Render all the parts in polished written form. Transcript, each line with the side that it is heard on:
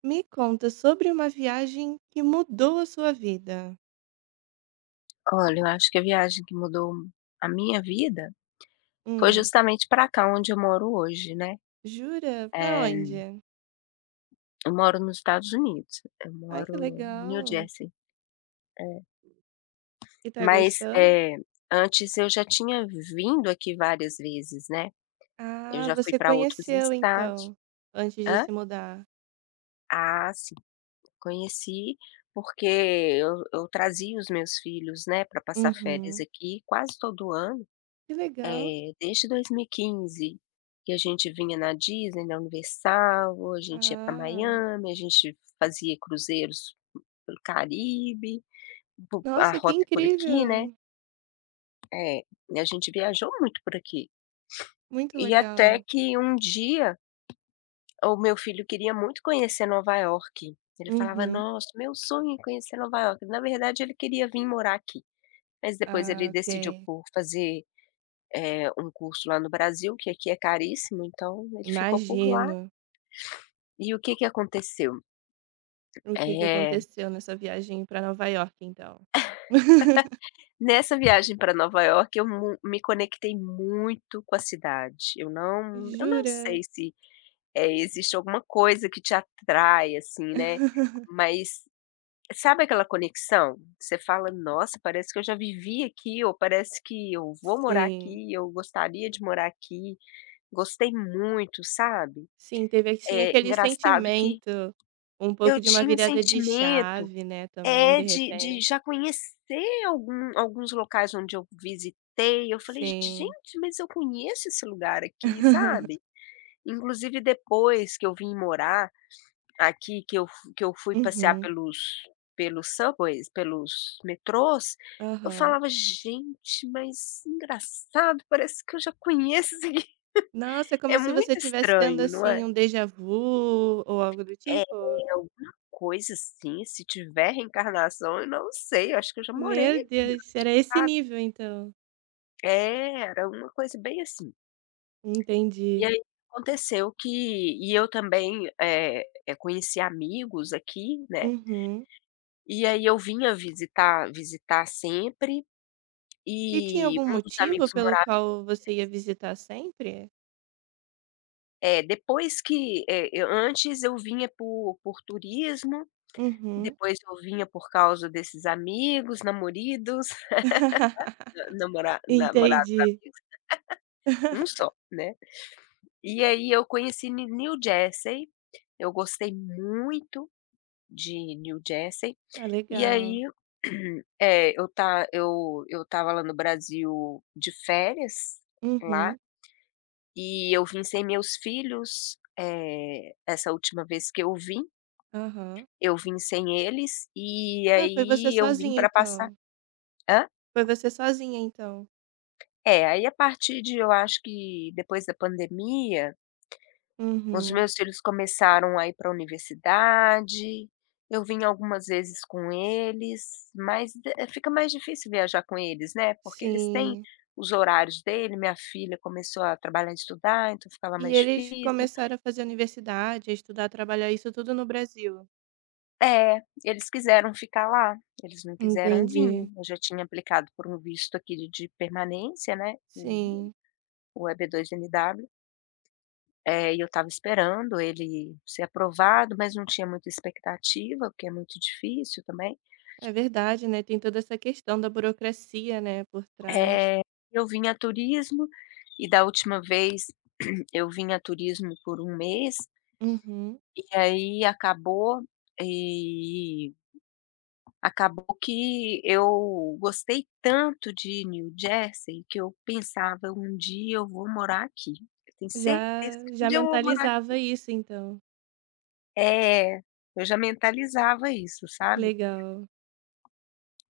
right: Me conta sobre uma viagem que mudou a sua vida.
left: Olha, eu acho que a viagem que mudou a minha vida foi
right: Hum,
left: justamente para cá onde eu moro hoje, né.
right: jura? Pra
left: Eh,
right: onde?
left: eu moro nos Estados Unidos, eu
right: Ai, que
left: moro em New
right: legal.
left: Jersey, é.
right: E tá
left: Mas,
right: gostando?
left: antes eu já tinha vindo aqui várias vezes, né. Eu
right: Ah,
left: já fui
right: você
left: para outros
right: conheceu
left: estados.
right: então, antes de
left: Hã?
right: se mudar.
left: Ah, sim, conheci porque eu trazia os meus filhos, né, para passar férias
right: Uhum.
left: aqui quase todo ano.
right: Que legal.
left: Desde 2015 que a gente vinha na Disney, na Universal, a gente ia para
right: Ah,
left: Miami, a gente fazia cruzeiros pelo Caribe, po a
right: nossa, que
left: rota é por aqui, né.
right: incrível.
left: É, e a gente viajou muito por aqui.
right: Muito
left: E até
right: legal.
left: que um dia o meu filho queria muito conhecer Nova York. Ele falava:
right: Uhum.
left: "Nossa, meu sonho é conhecer Nova York". Na verdade, ele queria vir morar aqui, mas depois
right: Ah,
left: ele decidiu
right: ok.
left: por fazer um curso lá no Brasil, que aqui é caríssimo, então ele ficou por lá.
right: Imagino
left: E o que que aconteceu?
right: o que que
left: Eh,
right: aconteceu nessa viagem pra Nova York, então.
left: nessa viagem para Nova York eu mu me conectei muito com a cidade. Eu não sei
right: Jura?
left: se, existe alguma coisa que te atrai, assim, né, mas sabe aquela conexão? Você fala: "Nossa, parece que eu já vivi aqui", ou "Parece que eu vou morar
right: Sim.
left: aqui, eu gostaria de morar aqui". Gostei muito, sabe.
right: Sim, teve assim
left: É
right: aquele
left: engraçado que
right: sentimento, um pouco
left: eu
right: de uma
left: tinha um
right: virada de
left: sentimento,
right: chave, né, também
left: é,
right: de
left: de
right: repente.
left: já conhecer algum alguns locais onde eu visitei, eu falei:
right: Sim.
left: "Gente, mas eu conheço esse lugar aqui", sabe. Inclusive depois que eu vim morar aqui, que eu fu que eu fui passear
right: Uhum.
left: pelos subways, pelos metrôs, eu
right: Aham.
left: falava: "Gente, mas engraçado, parece que eu já conheço isso aqui".
right: Nossa, é
left: É
right: como se você
left: muito
right: tivesse tendo,
left: estranho, não
right: assim,
left: é?
right: um déjà vu ou algo do
left: É,
right: tipo?
left: alguma coisa assim, se tiver reencarnação, eu não sei, eu acho que eu já morei
right: Meu
left: aqui
right: Deus,
left: antes,
right: era esse
left: sabe.
right: nível então.
left: É, era uma coisa bem assim. E
right: Entendi.
left: aí aconteceu que eu também, conheci amigos aqui, né,
right: Uhum.
left: e aí eu vinha visitar sempre,
right: E tinha
left: e
right: algum
left: um dos
right: motivo
left: amigos
right: pelo
left: morava em.
right: qual você ia visitar sempre?
left: É, depois que, eh, eu antes eu vinha por turismo,
right: Uhum.
left: depois eu vinha por causa desses amigos, namoridos. Namorados,
right: Entendi.
left: amigos, um só, né. E aí eu conheci Ne New Jersey, eu gostei muito de New Jersey,
right: Ah,
left: e
right: legal.
left: aí, eh, eu ta eu estava lá no Brasil de férias lá,
right: Uhum.
left: e eu vim sem meus filhos, essa última vez que
right: Aham.
left: eu vim sem eles, e
right: Ah, foi você
left: aí eu vim
right: sozinha
left: pra passar.
right: então.
left: Hã?
right: Foi você sozinha então.
left: É, aí, a partir de, eu acho que depois da pandemia, os
right: Uhum,
left: meus filhos começaram a ir para a universidade, eu vim algumas vezes com eles, mas d fica mais difícil viajar com eles, né, porque eles têm
right: sim.
left: os horários dele, minha filha começou a trabalhar e estudar, então ficava
right: E
left: mais
right: eles
left: difícil.
right: começaram a fazer universidade, a estudar, trabalhar, isso tudo no Brasil?
left: É, eles quiseram ficar lá, eles não quiseram vir.
right: Entendi.
left: Eu já tinha aplicado por um visto aqui de permanência, né, o
right: Sim,
left: o EB2NW, e eu estava esperando ele ser aprovado, mas não tinha muita expectativa, porque é muito difícil também.
right: é verdade, né, tem toda essa questão da burocracia, né, por trás.
left: Eh, eu vim a turismo e da última vez eu vim a turismo por um mês,
right: Uhum.
left: e aí acabou, e acabou que eu gostei tanto de New Jersey que eu pensava: "Um dia eu vou morar aqui. Eu tenho
right: Já
left: certeza que um
right: já
left: dia eu vou morar aqui".
right: mentalizava isso então.
left: É, eu já mentalizava isso, sabe.
right: Legal.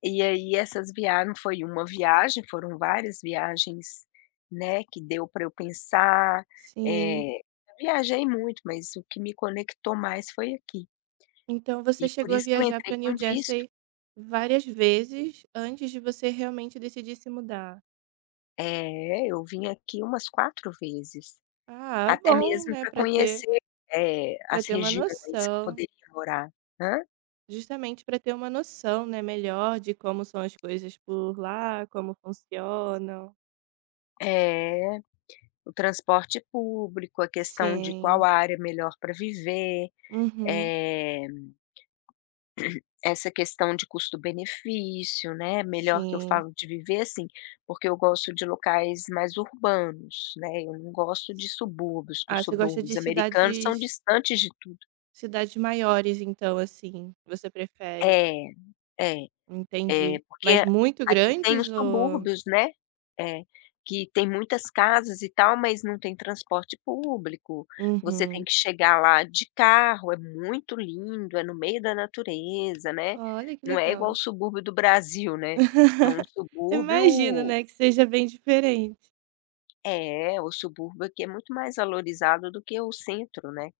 left: E aí essas viagens não foi uma viagem, foram várias viagens, né, que deu para eu pensar,
right: Sim.
left: eu viajei muito, mas o que me conectou mais foi aqui.
right: Então você
left: E por
right: chegou a
left: isso que eu
right: viajar
left: entrei
right: para
left: com
right: New
left: visto.
right: Jersey várias vezes antes de você realmente decidir se mudar?
left: É, eu vim aqui umas 4 vezes,
right: Ah,
left: até
right: bom,
left: mesmo
right: né,
left: para
right: para ter
left: conhecer,
right: para
left: as
right: ter uma
left: regiões que eu
right: noção,
left: poderia morar. Hã?
right: justamente para ter uma noção, né, melhor de como são as coisas por lá, como funcionam.
left: É, o transporte público, a questão de qual
right: Sim.
left: área é melhor para viver,
right: Uhum.
left: eh essa questão de custo-benefício, né, melhor que eu
right: Sim.
left: falo de viver assim, porque eu gosto de locais mais urbanos, né, eu não gosto de subúrbios, que
right: Ah,
left: os
right: você gosta de
left: subúrbios americanos são
right: cidades
left: distantes de tudo.
right: cidades maiores então, assim, você prefere.
left: É, é. É,
right: Entendi. Mas
left: porque
right: muito
left: aqui tem os
right: grandes ou
left: subúrbios, né, é, que tem muitas casas e tal, mas não tem transporte público, você tem
right: Uhum.
left: que chegar lá de carro, é muito lindo, é no meio da natureza, né,
right: Olha que
left: não é igual o
right: legal.
left: subúrbio do Brasil, né, é um
right: Imagino,
left: subúrbio.
right: né, que seja bem diferente.
left: É, o subúrbio aqui é muito mais valorizado do que o centro, né.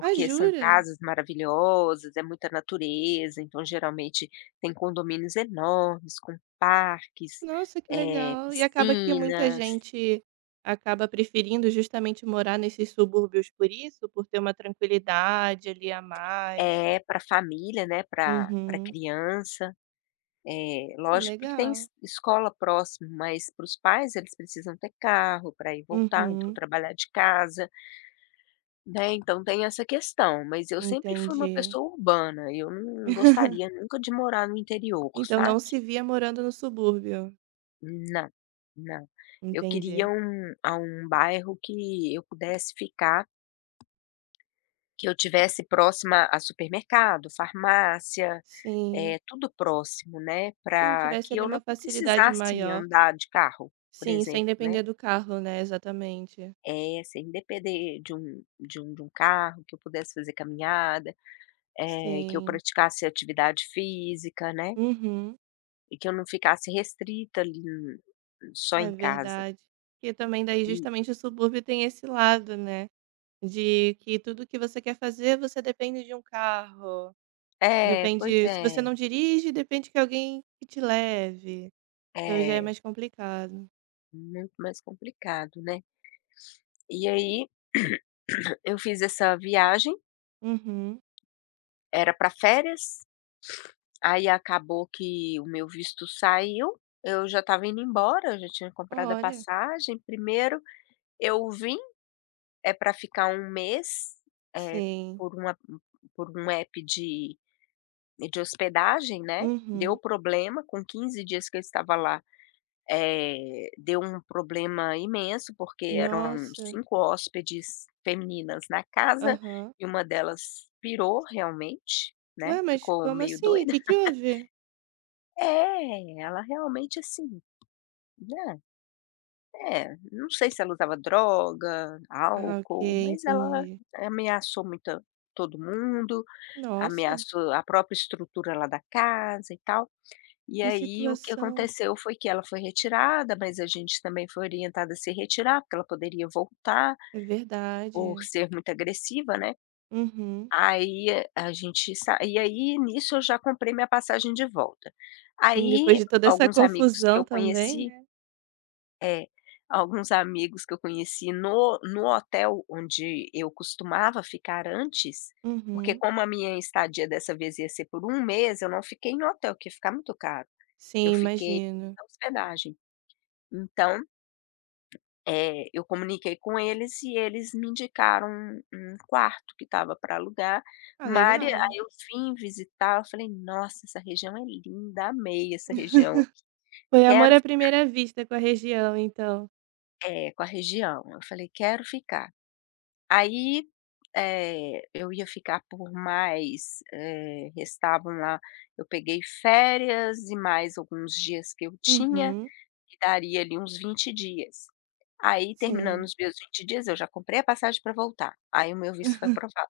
right: Ah,
left: são
right: jura?
left: casas maravilhosas, é muita natureza, então geralmente tem condomínios enormes com parques,
right: Nossa, que legal. E acaba que muita
left: piscinas.
right: gente acaba preferindo justamente morar nesses subúrbios por isso, por ter uma tranquilidade ali a mais.
left: É, para família, né, para
right: Uhum.
left: criança,
right: Ah,
left: lógico que tem
right: legal.
left: es escola próximo, mas para os pais eles precisam ter carro para ir e voltar, então
right: Uhum.
left: trabalhar de casa, né, então tem essa questão, mas eu sempre fui uma
right: Entendi.
left: pessoa urbana, eu não gostaria nunca de morar no interior,
right: Então não
left: sabe?
right: se via morando no subúrbio.
left: Não, não. Eu queria
right: Entendi.
left: um a um bairro que eu pudesse ficar, que eu tivesse próxima a supermercado, farmácia,
right: Sim.
left: é tudo próximo, né,
right: Sim,
left: para
right: tivesse
left: que
right: ali
left: eu
right: uma
left: não
right: facilidade
left: precisasse
right: maior.
left: andar de carro, por
right: Sim, sem
left: exemplo, né.
right: depender do carro, né? Exatamente.
left: É sem depender de um carro, que eu pudesse fazer caminhada, é que eu
right: Sim.
left: praticasse atividade física, né,
right: Uhum.
left: e que eu não ficasse restrita ali, só
right: É
left: em casa.
right: verdade. Porque também daí
left: E
right: justamente o subúrbio tem esse lado, né? De que tudo que você quer fazer, você depende de um carro,
left: é, pois
right: depende se
left: é,
right: você não dirige, depende que alguém que te leve, então já é
left: é.
right: mais complicado.
left: Muito mais complicado, né. E aí, eu fiz essa viagem,
right: Uhum.
left: era para férias, aí acabou que o meu visto saiu, eu já estava indo embora, eu já tinha comprado a
right: Olha.
left: passagem. Primeiro eu vim, é para ficar um mês, eh,
right: Sim.
left: por uma por um app de hospedagem, né, deu
right: Uhum.
left: problema, com 15 dias que eu estava lá. Deu um problema imenso, porque eram
right: Nossa.
left: 5 hóspedes femininas na casa
right: Aham.
left: e uma delas pirou realmente,
right: Ué,
left: né,
right: mas
left: ficou
right: como
left: meio
right: assim? O
left: doida.
right: que que houve?
left: É, ela realmente assim, né, é, não sei se ela usava droga,
right: Ah, ok,
left: álcool, mas ela
right: entendi.
left: ameaçou muito todo mundo,
right: Nossa,
left: ameaçou a própria estrutura lá da casa e tal. E
right: que
left: aí o que
right: situação.
left: aconteceu foi que ela foi retirada, mas a gente também foi orientada a se retirar, porque ela poderia voltar
right: É
left: por
right: verdade.
left: ser muito agressiva, né.
right: Uhum.
left: Aí eh, a gente sa e aí nisso eu já comprei minha passagem de volta.
right: Sim, depois
left: Aí
right: de toda essa
left: alguns amigos que
right: confusão
left: eu
right: também,
left: conheci
right: né.
left: é, alguns amigos que eu conheci no hotel onde eu costumava ficar antes, porque
right: Uhum.
left: como a minha estadia dessa vez ia ser por um mês, eu não fiquei em hotel, que ia ficar muito caro.
right: Sim,
left: Eu fiquei
right: imagino.
left: na hospedagem. Então, eu comuniquei com eles e eles me indicaram um quarto que estava para alugar.
right: Ah,
left: Mari
right: legal.
left: aí eu vim visitar, eu falei: "Nossa, essa região é linda, amei essa região,
right: Foi amor
left: quero".
right: à primeira vista com a região, então.
left: É, com a região, eu falei: "Quero ficar". Aí, eu ia ficar por mais, restavam lá, eu peguei férias e mais alguns dias que eu tinha,
right: Uhum,
left: e daria ali uns 20 dias. Aí terminando
right: sim.
left: os meus 20 dias, eu já comprei a passagem para voltar, aí o meu visto foi aprovado.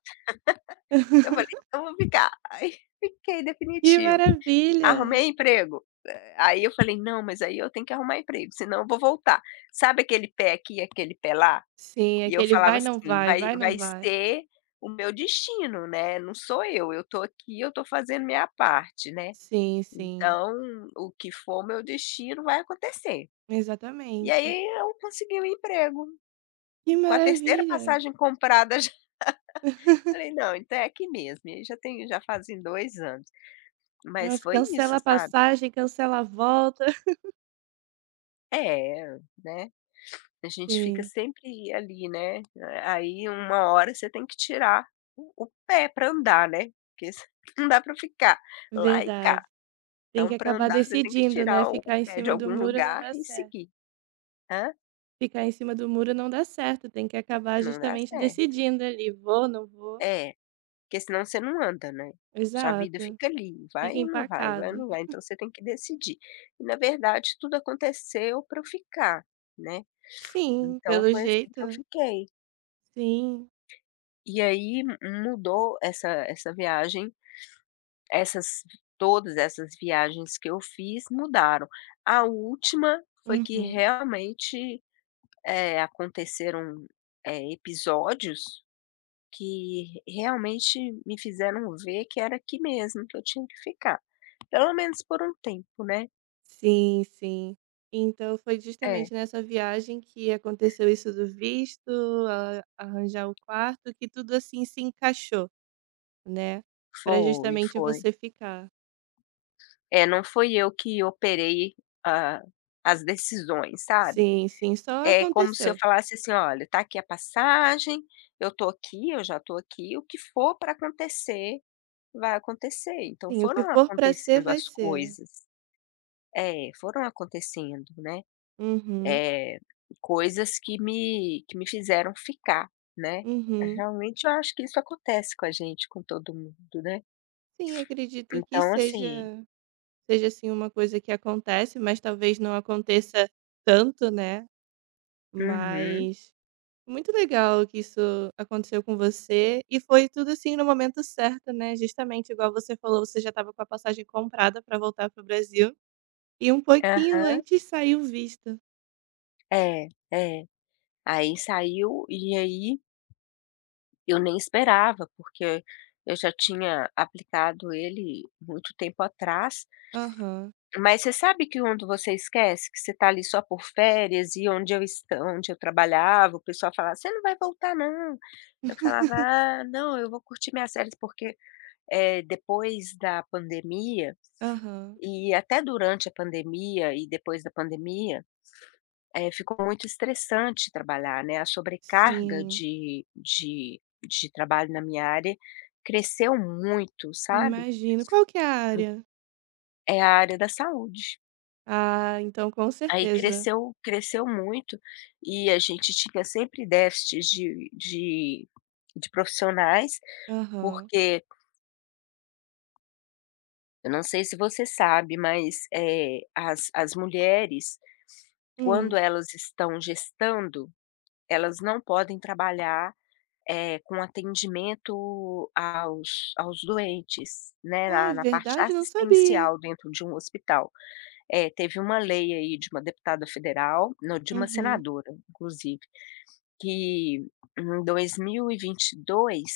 left: Eu falei: "Eu vou ficar". Aí fiquei
right: Que
left: definitivo.
right: maravilha!
left: Arrumei emprego, aí eu falei: "Não, mas aí eu tenho que arrumar emprego, senão eu vou voltar". Sabe aquele pé aqui e aquele pé lá?
right: Sim,
left: E eu
right: aquele
left: falava
right: vai, não
left: assim:
right: vai,
left: "Vai
right: vai, não
left: vai
right: vai.
left: ser o meu destino, né, não sou eu tô aqui, eu tô fazendo minha parte, né,
right: Sim, sim,
left: então o que for o meu destino vai acontecer". E
right: exatamente.
left: aí eu consegui o emprego.
right: Que
left: Com a terceira
right: maravilha!
left: passagem comprada já falei: "Não, então é aqui mesmo", e aí já fazem 2 anos. Mas
right: Nossa,
left: foi isso,
right: cancela a
left: sabe.
right: passagem, cancela a volta.
left: É, né, a gente fica
right: Sim,
left: sempre ali, né, aí uma hora você tem que tirar o pé para andar, né, porque não dá para ficar lá e cá.
right: verdade. Tem que
left: Então para
right: acabar
left: andar você tem que
right: decidindo, né,
left: tirar o
right: ficar em
left: pé de
right: cima do
left: algum
right: muro não
left: lugar
right: dá
left: e
right: certo.
left: seguir. Hã?
right: Ficar em cima do muro não dá certo, tem que acabar
left: Não dá
right: justamente
left: certo.
right: decidindo ali, vou, não vou.
left: É. Porque senão você não anda, né. Sua vida
right: Exato,
left: fica ali, vai
right: fica
left: ou não vai, vai ou
right: empacado.
left: não vai, então você tem que decidir. E na verdade tudo aconteceu para eu ficar, né,
right: Sim,
left: então
right: pelo
left: foi assim que eu
right: jeito,
left: fiquei.
right: sim.
left: E aí mudou essa viagem, essas todas essas viagens que eu fiz mudaram. A última foi que
right: Uhum.
left: realmente, aconteceram, episódios que realmente me fizeram ver que era aqui mesmo que eu tinha que ficar. Pelo menos por um tempo, né.
right: Sim, sim. Então foi
left: É,
right: justamente nessa viagem que aconteceu isso do visto, a arranjar o quarto, que tudo, assim, se encaixou, né, pra
left: foi,
right: justamente
left: foi.
right: você ficar.
left: É, não fui eu que operei a as decisões, sabe.
right: Sim, sim, só
left: É como se eu
right: aconteceu.
left: falasse assim: "Olha, tá aqui a passagem, eu tô aqui, eu já tô aqui, o que for para acontecer, vai acontecer". Então
right: Sim, o que
left: foram
right: for pra ser,
left: acontecendo
right: vai
left: as
right: ser.
left: coisas. É, foram acontecendo, né,
right: Uhum,
left: eh, coisas que me fizeram ficar, né.
right: uhum.
left: Realmente eu acho que isso acontece com a gente, com todo mundo, né.
right: Sim, acredito que
left: Então
right: seja
left: assim.
right: seja, assim, uma coisa que acontece, mas talvez não aconteça tanto, né,
left: Uhum.
right: mas Muito legal que isso aconteceu com você e foi tudo, assim, no momento certo, né, justamente igual você falou, você já estava com a passagem comprada para voltar para o Brasil e um pouquinho
left: Aham.
right: antes saiu o visto.
left: É, é. Aí saiu e aí eu nem esperava, porque eu já tinha aplicado ele muito tempo atrás.
right: Aham.
left: Mas você sabe que quando você esquece que você está ali só por férias e onde eu trabalhava, o pessoal falava: "Você não vai voltar não". Eu falava: "Ah, não, eu vou curtir minhas férias", porque, depois da pandemia
right: Aham.
left: e até durante a pandemia e depois da pandemia. Ficou muito estressante trabalhar, né, a sobrecarga
right: Sim,
left: de trabalho na minha área cresceu muito, sabe.
right: imagino. Qual que é a área?
left: É a área da saúde.
right: Ah, então com
left: Aí
right: certeza.
left: cresceu muito e a gente tinha sempre déficits de profissionais,
right: Aham.
left: porque eu não sei se você sabe, mas, as mulheres, quando
right: Hum.
left: elas estão gestando, elas não podem trabalhar com atendimento aos doentes, né,
right: Ah, é
left: na parte
right: verdade? Não sabia.
left: assistencial dentro de um hospital. Teve uma lei aí de uma deputada federal, não, de uma
right: Uhum,
left: senadora, inclusive, que em 2022,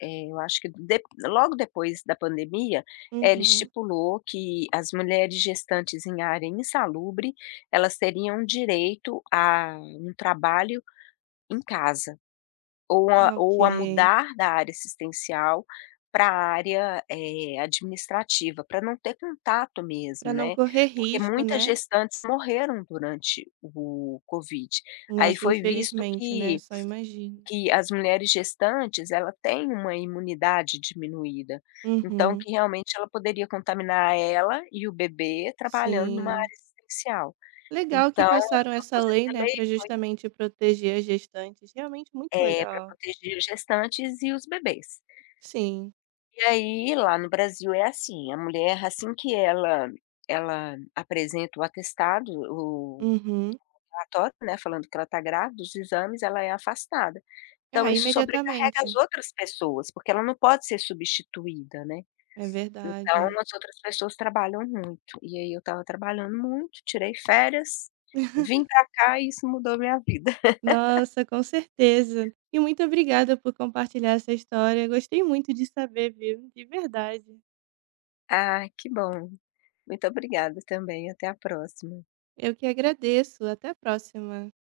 left: eu acho que de logo depois da pandemia, ela
right: uhum.
left: estipulou que as mulheres gestantes em área insalubre, elas teriam direito a um trabalho em casa. Ou a
right: Ah,
left: ou a
right: ok.
left: mudar da área assistencial para a área, administrativa, para não ter contato mesmo,
right: Para não
left: né,
right: correr
left: porque
right: risco,
left: muitas
right: né.
left: gestantes morreram durante o Covid. Aí
right: Nossa,
left: foi visto
right: infelizmente, né,
left: que
right: só imagino.
left: que as mulheres gestantes, ela tem uma imunidade diminuída, então
right: Uhum,
left: que realmente ela poderia contaminar ela e o bebê trabalhando numa área
right: sim.
left: assistencial.
right: Legal
left: Então
right: que
left: ela
right: passaram essa
left: propôs
right: lei,
left: essa
right: né,
left: lei,
right: para
left: foi
right: justamente proteger as gestantes, realmente muito
left: é, para
right: legal.
left: proteger gestantes e os bebês.
right: Sim.
left: E aí, lá no Brasil é assim, a mulher assim que ela apresenta o atestado, o
right: Uhum.
left: relatório, né, falando que ela está grávida, os exames, ela é afastada.
right: Ah,
left: Então isso sobrecarrega as
right: imediatamente.
left: outras pessoas, porque ela não pode ser substituída, né.
right: É
left: Então
right: verdade.
left: as outras pessoas trabalham muito, e aí eu estava trabalhando muito, tirei férias, vim pra cá e isso mudou minha vida.
right: Nossa, com certeza. E muito obrigada por compartilhar essa história, gostei muito de saber, viu, de verdade.
left: Ah, que bom. Muito obrigada também, até a próxima.
right: Eu que agradeço, até a próxima.